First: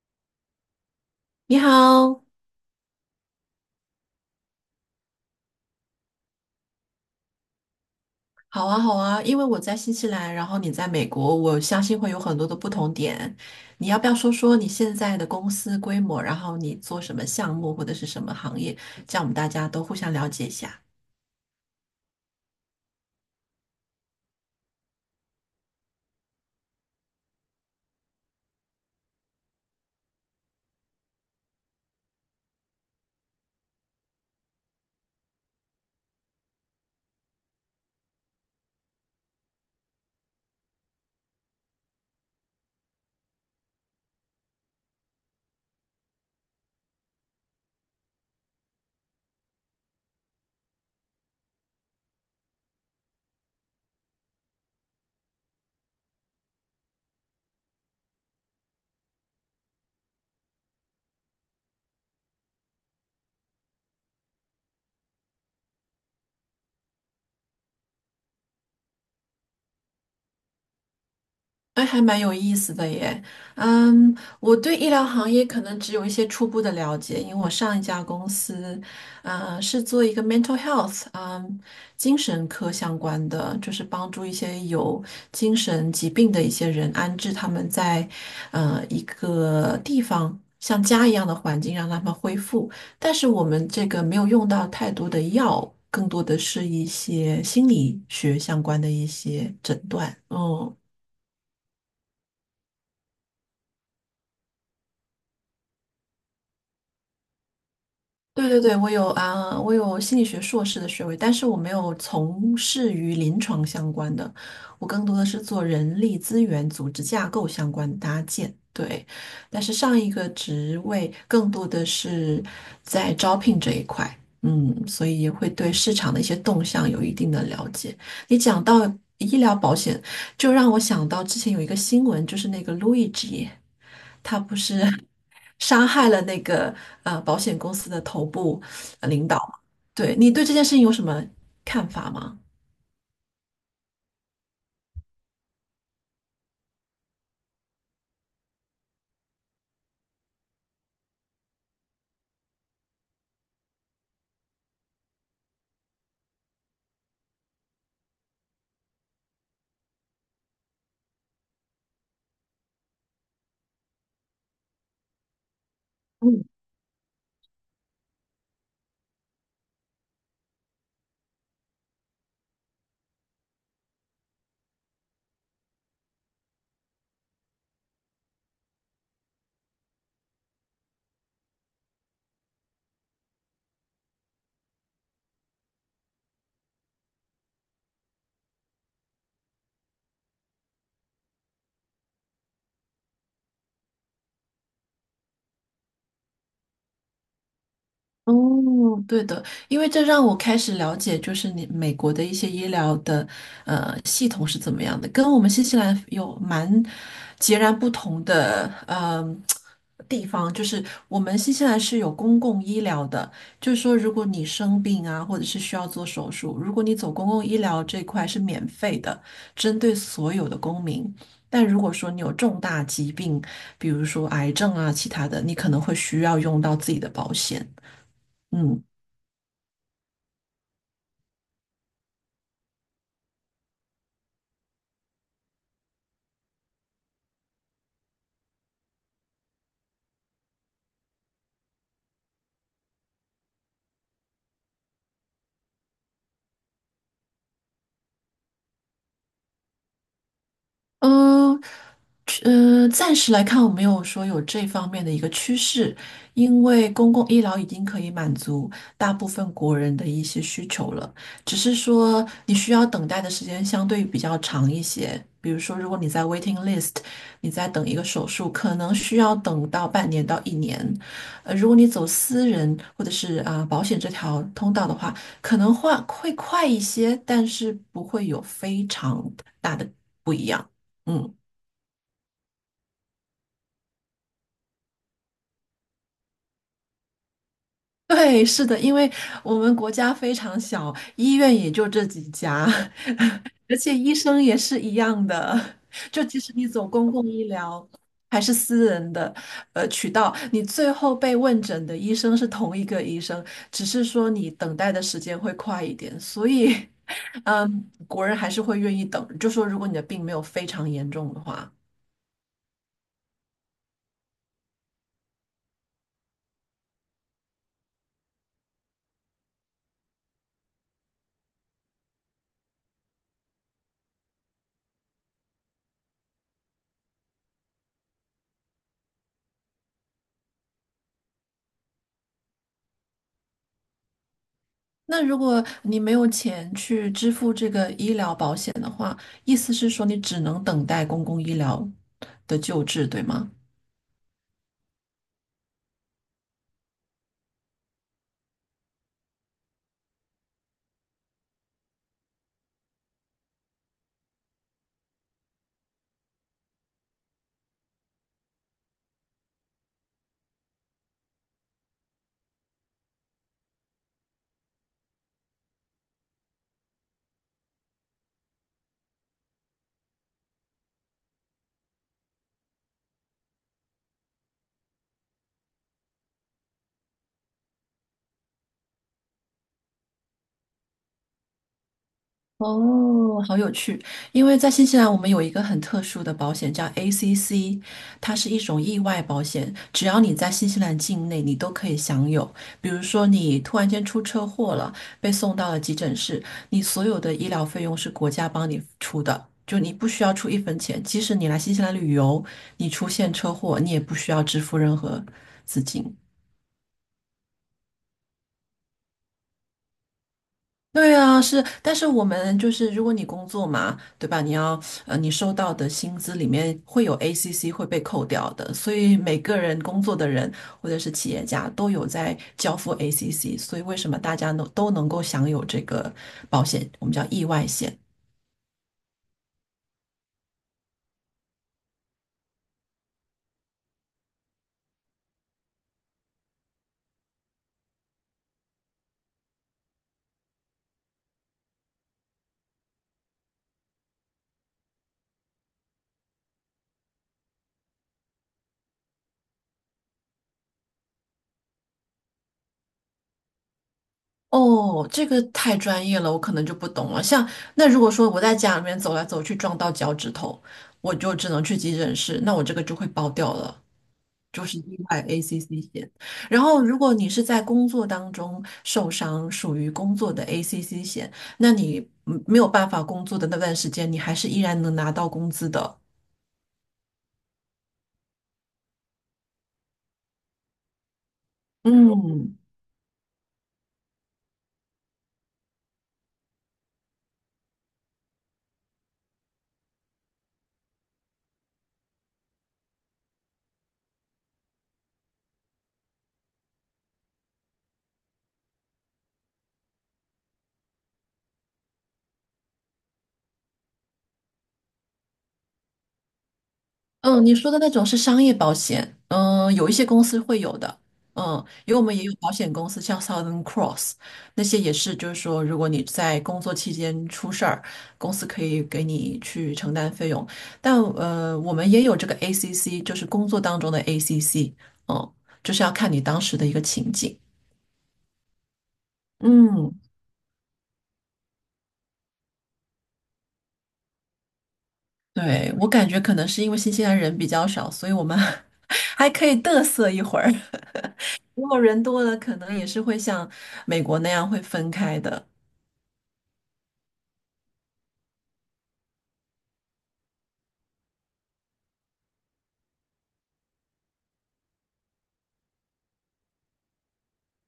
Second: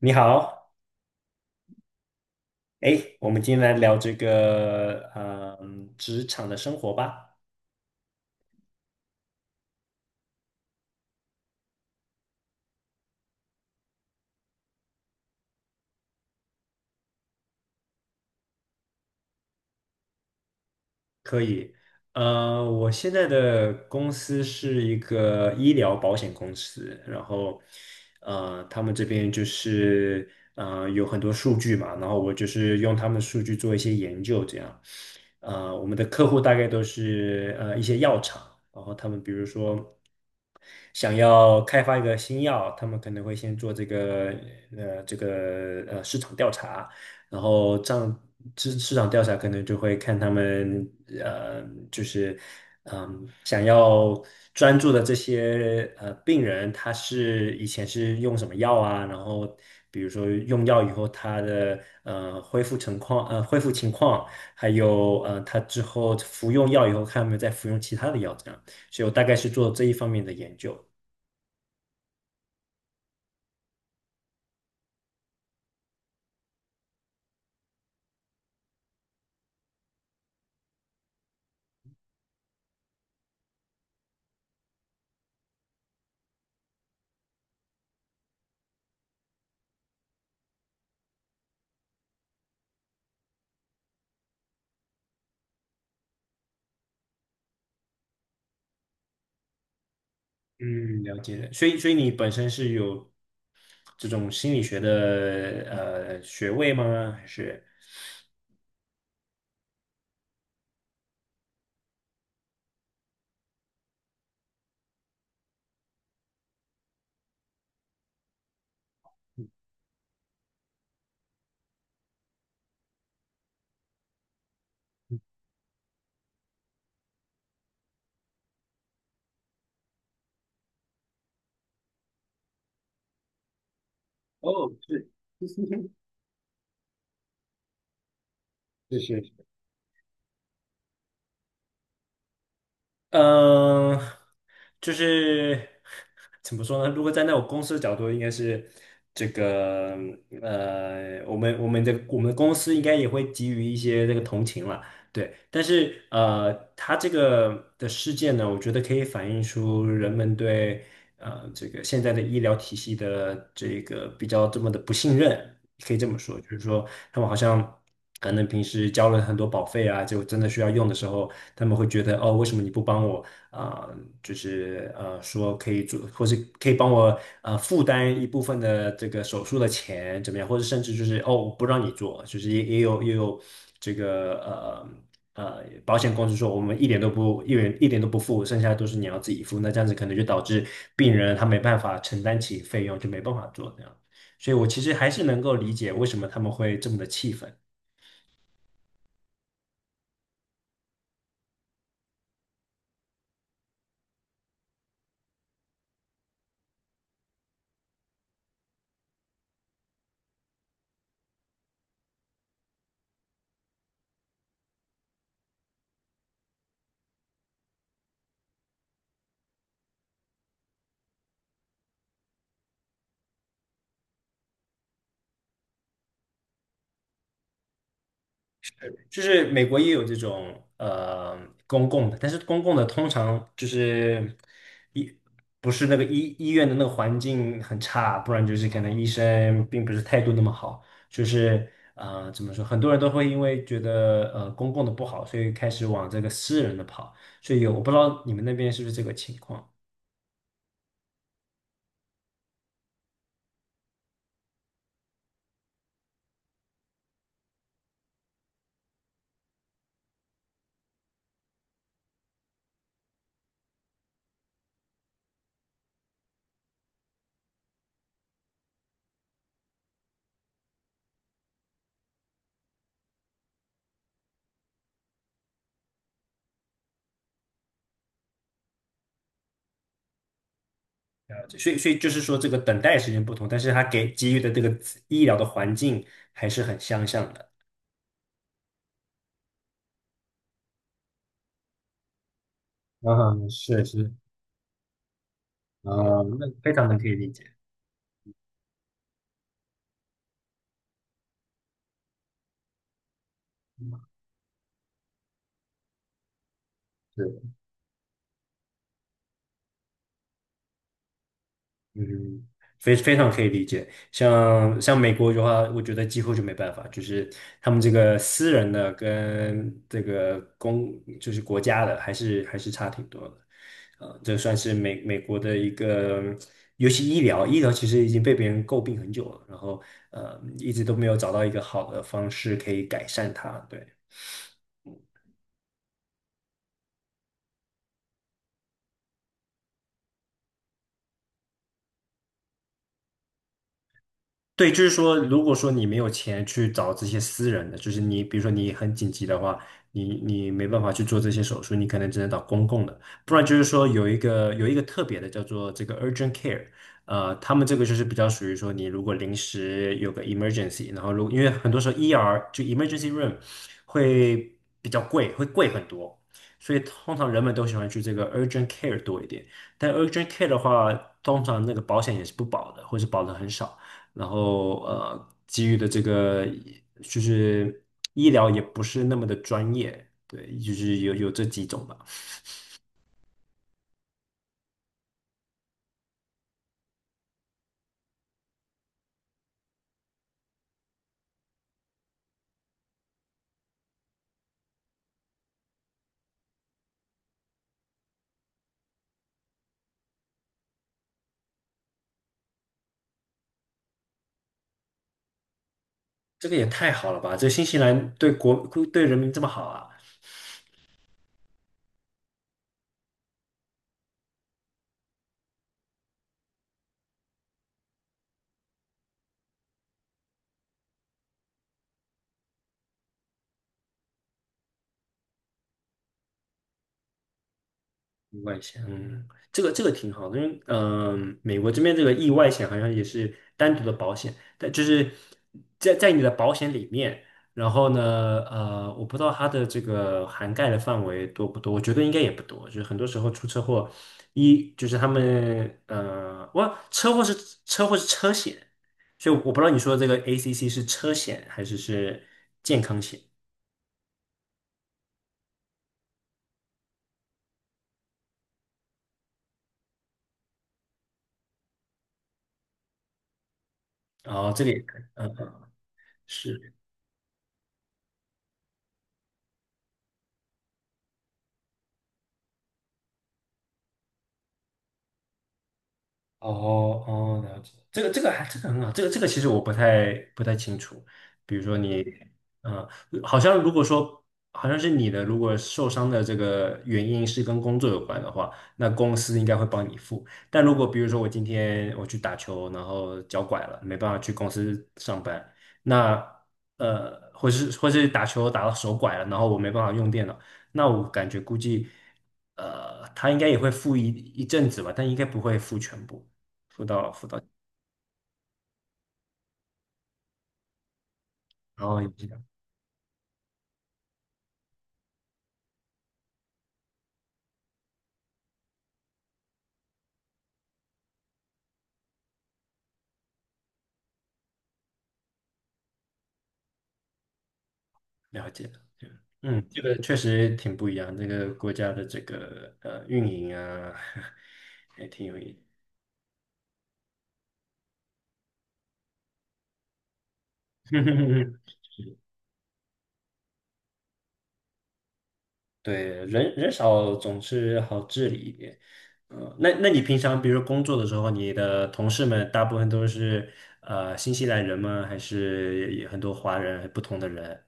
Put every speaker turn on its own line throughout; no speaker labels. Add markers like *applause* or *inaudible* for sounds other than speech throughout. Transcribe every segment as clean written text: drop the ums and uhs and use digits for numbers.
你好，
你好。
哎，我们今天来聊这个，职场的生活吧，
好啊，好啊，因为我在新西兰，然后你在美国，我相信会有很多的不同点。你要不要说说你现在的公司规模，然后你做什么项目或者是什么行业，这样我们大家都互相了解一下。
可以。我现在的公司是一个医疗保险公司，然后，他们这边就是，有很多数据嘛，然后我就是用他们数据做一些研究，这样。我们的客户大概都是一些药厂，然后他们比如说，想要开发一个新药，他们可能会先做这个市场调查，然后这样市场调查可能就会看他们呃就是想要专注的这些病人，他是以前是用什么药啊，然后。比如说用药以后，他的恢复情况，还有他之后服用药以后，看有没有再服用其他的药，这样。所以我大概是做这一方面的研究。
哎，还蛮有意思的耶。嗯，我对医疗行业可能只有一些初步的了解，因为我上一家公司，是做一个 mental health，嗯，精神科相关的，就是帮助一些有精神疾病的一些人安置他们在，一个地方。像家一样的环境让他们恢复，但是我们这个没有用到太多的药，更多的是一些心理学相关的一些诊断。嗯。
嗯，了解了。所以你本身是有这种心理学的学位吗？还是？
对对对，我有啊，我有心理学硕士的学位，但是我没有从事于临床相关的，我更多的是做人力资源、组织架构相关的搭建。对，但是上一个职位更多的是在招聘这一块，嗯，所以会对市场的一些动向有一定的了解。你讲到医疗保险，就让我想到之前有一个新闻，就是那个路易吉。他不
哦，
是 *laughs* 杀害了那个保险公司的头部
是是，
领导嘛？对你对这件事情有什么看法吗？
嗯，就是怎么说呢？如果站在我公司的角度，应该是这个我们的公司应该也会给予一些这个同情了，对。但是他这个的事件呢，我觉得可以反映出人们对这个现在的医疗体系的这个比较这么的不信任，可以这么说，
嗯。
就是说他们好像可能平时交了很多保费啊，就真的需要用的时候。他们会觉得哦，为什么你不帮我啊、就是说可以做，或是可以帮我负担一部分的这个手术的钱怎么样？或者甚至就是哦，我不让你做，就是也有这个保险公司说我们一元一点都不付，剩下都是你要自己付。那这样子可能就导致病人他没办法承担起费用，就没办法做这样。所以我其实还是能够理解为什么他们会这么的气愤。
哦，对的，因为这让我开始了解，就是你美国的一些医疗的系统是怎么样的，跟我们新西兰有蛮截然不同的地方，就是我们新西兰是有公共医疗的，就是说如果你生病啊，或者是需要做手术，如果你走公共医疗这块是免费的，针对所有的公民。但如果说你有重大疾病，比如说癌症啊，其他的，你可能会需要用到自己的保险。嗯
就是美国也有这种公共的，但是公共的通常就是医不是那个医院的那个环境很差，不然就是可能医生并不是态度那么好，就是怎么说，很多人都会因为觉得公共的不好，所以开始往这个私人的跑，所以我不知道你们那边是不是这个情况。
嗯。暂时来看，我没有说有这方面的一个趋势，因为公共医疗已经可以满足大部分国人的一些需求了，只是说你需要等待的时间相对比较长一些。比如说，如果你在 waiting list，你在等一个手术，可能需要等到半年到一年。如果你走私人或者是啊、保险这条通道的话，可能会快一些，但是不会有非常大的不一样。嗯。
了解，所以就是说，这个等待时间不同，但是他给予的这个医疗的环境还是很相像的。
对，是的，因为我们国家非常小，医院也就这几家，
嗯，
*laughs* 而
是
且
是，
医生也是一样的。
啊，
就即
那
使你
非
走
常的可
公
以
共
理解，
医疗还是私人的渠道，你最后被问诊的医生是同一个医生，只是说你等待的时间会快一点。所以，*laughs*
对，
国人还是会愿意等，就说如果你的病没有非常严重的话。
嗯，非常可以理解。像美国的话，我觉得几乎就没办法，就是他们这个私人的跟这个就是国家的，还是差挺多的。这算是美国的一个，尤其医疗，医疗其实已经被别人诟病很久了，然后一直都没有找到一个好的方式可以改善它，对。
那如果你没有钱去支付这个医疗保险的话，意思是说你只能等待公共医疗的救治，对吗？
对，就是说，如果说你没有钱去找这些私人的，就是你，比如说你很紧急的话，你没办法去做这些手术，你可能只能找公共的，不然就是说有一个特别的叫做这个 urgent care，他们这个就是比较属于说你如果临时有个 emergency，然后因为很多时候 ER 就 emergency room 会比较贵，会贵很多，所以通常人们都喜欢去这个 urgent care 多一点，但 urgent care 的话，通常那个保险也是不保的，或是保的很少。然后给予的这个就是医疗也不是那么的专业，对，就是有这几种吧。
哦，好有趣！因为在新西兰，我们有一个很特殊的保险叫 ACC，它是一种意外保险，只要你在新西兰境内，你都可以享有。比如说，你突然间出车祸了，被送到了急诊室，你所有的医疗费用是国家帮你出的，就你不需要出一分钱。即使你来新西兰旅游，你出现车祸，你也不需要支付任何资金。
这个也太好了吧！这新西兰对人民这么好啊！
对啊，是，但是我们就是，如果你工作嘛，对吧？你要，你收到的薪资里面会有 ACC 会被扣掉的，所以每个人工作的人或者是企业家都有在交付 ACC，所以为什么大家能都能够享有这个保险，我们叫意外险。
意外险，这个挺好的，因为美国这边这个意外险好像也是单独的保险，但就是在你的保险里面，然后呢，我不知道它的这个涵盖的范围多不多，我觉得应该也不多，就是很多时候出车祸，就是他们我车祸是车险，所以我不知道你说的这个 ACC 是车险还是健康险，
哦，这个太专业了，我可能就不懂了。像那如果说我在家里面走来走去撞到脚趾头，我就只能去急诊室，那我这个就会包掉了。
然后这
就
个
是
也
意
可以，
外
嗯，
ACC 险。然
是。
后，如果你是在工作当中受伤，属于工作的 ACC 险，那你没有办法工作的那段时间，你还是依然能拿到工资的。
哦哦，了解，这个还这个很好，这个其实我不太清楚。比如说你，
嗯，
嗯、好像如果说好像是你的，如果受伤的这个原因是跟工作有关的话，那公司应该会帮你付。但如果比如说我今天我去打球，然后脚拐了，没办法去公司上班，那，或是打球打到手拐了，然后我没办法用电脑，那我感觉估计他应该也会付一阵子吧，但应该不会付全部。辅导辅导，
嗯。你说的那种是商业保险，嗯，有一些公司会有的，嗯，
然
因为我
后也
们也
是
有保险公司，像 Southern Cross 那些也是，就是说，如果你在工作期间出事儿，公司可以给你去承担费用。但我们也有这个 ACC，就是工作当中的 ACC，嗯，就是要看你当时的一个情景。
了解，对，嗯，这
嗯，
个确实挺不一样，这个国家的这个运营啊，*laughs* 也挺有意思。
对，我感觉可能是因为新西兰人比较少，所以我们 *laughs* 还可以嘚瑟一会儿。如
*laughs*
果人多了，可能也是会像美国那样会分开的。
对，人少总是好治理一点。那你平常比如工作的时候，你的同事们大部分都是新西兰人吗？还是也很多华人不同的人？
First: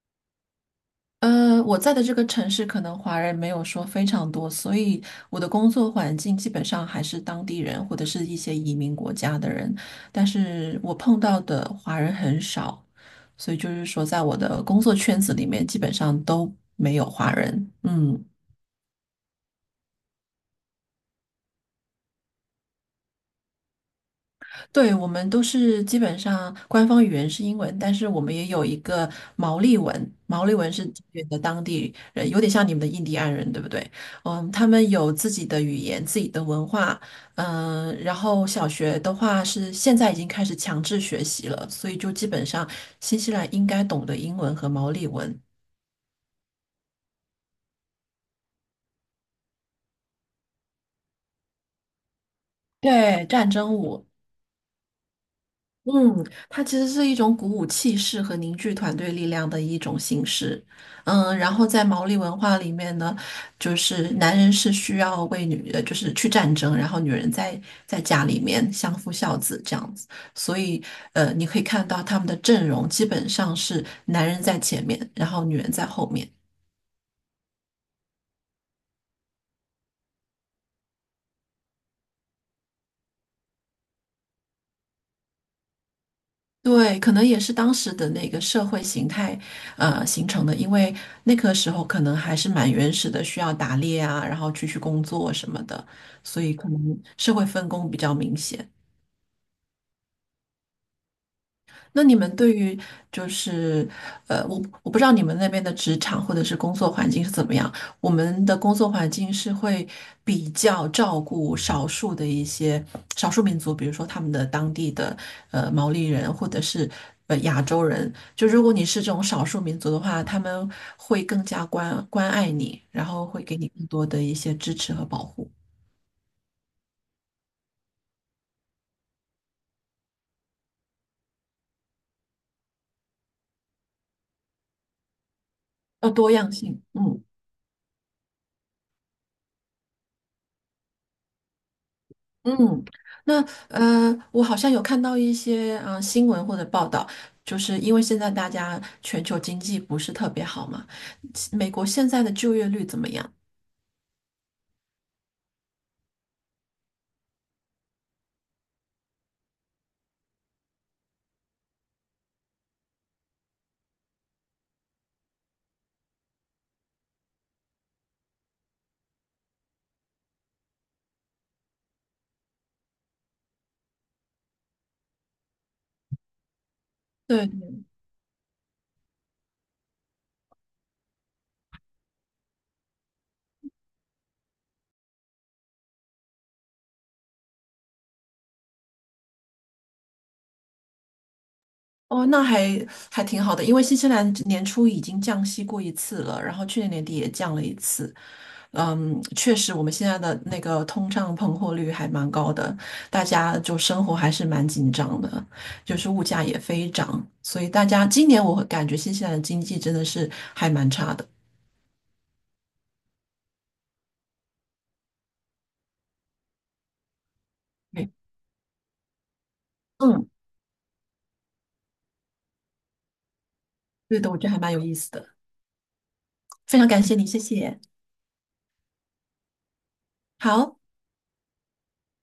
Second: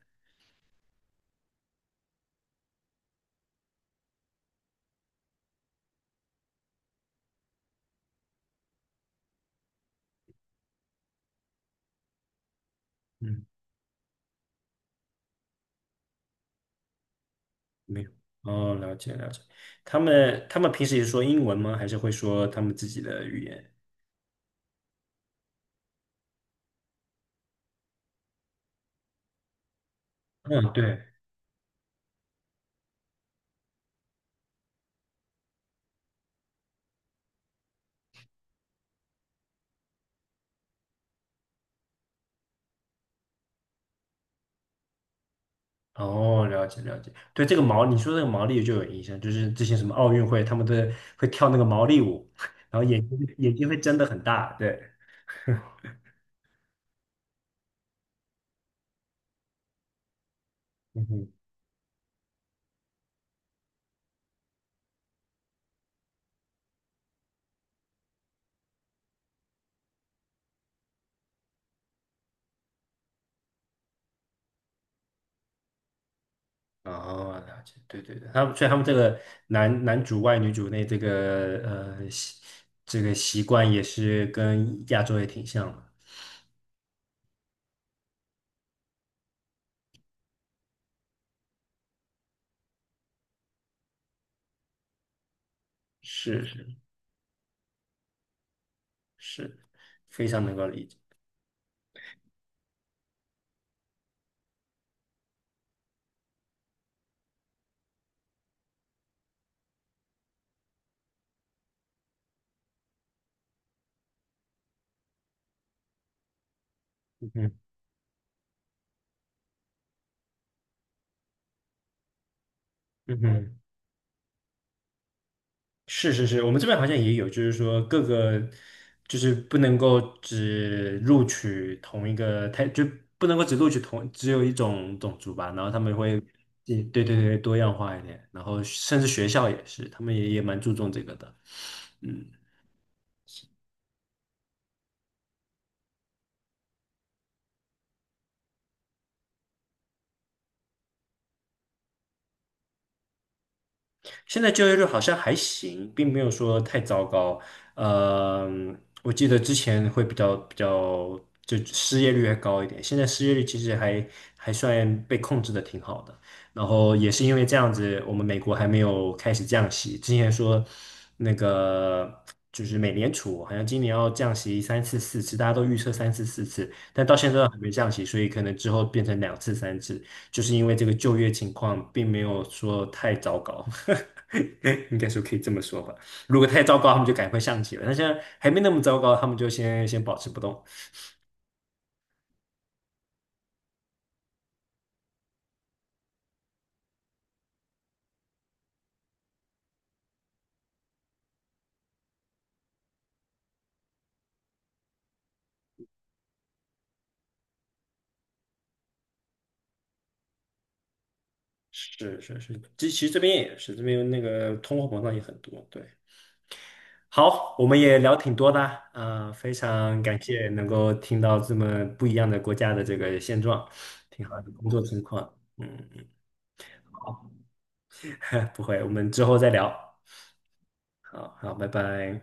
我在的这个城市可能华人没有说非常多，所以我的工作环境基本上还是当地人或者是一些移民国家的人，但是我碰到的华人很少，
嗯，
所以就是说在我的工作圈子里面基本上都没有华人。
没有。
嗯。
哦，了解了解。他们平时也说英文吗？还是会说他们自己的语言？
对，我们都是基本上官方语言是英文，但是我们也有一个毛利文，毛利文
嗯，
是
对。
这边的当地人，有点像你们的印第安人，对不对？嗯，他们有自己的语言、自己的文化，嗯，然后小学的话是现在已经开始强制学习了，所以就基本上新西兰应该懂得英文和毛利文。
哦，了解了解，对这个毛，你说这个毛利就有影响，就是之前什么奥运会，他们都会跳那个毛利舞，*laughs* 然后眼睛
对，战
眼睛
争
会睁得
舞，
很大，对，*laughs*
嗯，它其实是一种鼓舞气势和凝聚团队力量的一种形式。
嗯哼，
嗯，然后在毛利文化里面呢，就是男人是需要为女，就是去战争，然后女人在家里面相夫教子这样子。所以，你可以看到他们的阵容基本上是男人在前面，然后女人在后面。
哦，了解，对对对，所以他们这个男主外女主内这个呃习这个习惯也是跟亚洲也挺像的，
对，可能也是当时的那个社会形态，形成的。因为那个时候可能还是蛮原始的，需要打猎啊，然后出去工作什么的，所
是
以可
是
能社会分工比较明显。
是，非常能够理解，
那你们对于就是我不知道你们那边的职场或者是工作环境是怎么样。我们的工作环境是会比较照顾少数的一些少数民族，比如说他们的当地的毛利人或者是
嗯哼
亚洲人。就如果你是这种少数民族的话，他们会更加关爱你，然
嗯
后会
哼。
给你更多的一些支持和保护，
是是是，我们这边好像也有，就是说就是不能够只录取同一个，太，就不能够只录取同只有一种种族吧，然后他们
要
会，
多样
对
性。
对
嗯。
对，多样化一点，然后甚至学校也是，他们也蛮注重这个的，嗯。
嗯，那我好像有看到一些新闻或者报道，就是因为现在大家全球经济不是特别好嘛，美国现在的就业率怎么样？
现在就业率好像还行，并没有说太糟糕。呃，我记得之前会比较，就失业率还高一点，现在失业率其实还算被控制的挺好的。然后也是因为这样子，我们美国还没有开始降息。之前说那个就是美联储好像今年要降息三次四次，大家都预测三次四次，但到现在都
对，
还没降息，所以可能之后变成2次3次。就是因为这个就业情况并没有说太糟糕，*laughs* 应该说可以这么说吧。如果太糟糕，他们就赶快上去了。那现在还没那么糟糕，他们就先保持不动。
哦，那还挺好的，因为新西兰年初已经降息过一次了，然后去年年底也降了一次，嗯，确实，我们现在的那个通胀膨货率还蛮高的，大家就生活还是蛮紧张的，就是物价也飞涨，所以大家今年我会感觉新西兰的经济真的是还蛮差的。
是是是，这其实这边也是，这边那个通货膨胀也很多。对，好，我们也
对，
聊挺多的啊，非常感
嗯，
谢能够听到这么不一样的国家的这个现状，
对
挺
的，我
好
觉
的
得还
工
蛮
作
有意
情
思的，
况。嗯，
非常
*laughs*
感谢
好，
你，谢谢。
不会，我们之后再聊。
好。
好好，拜拜。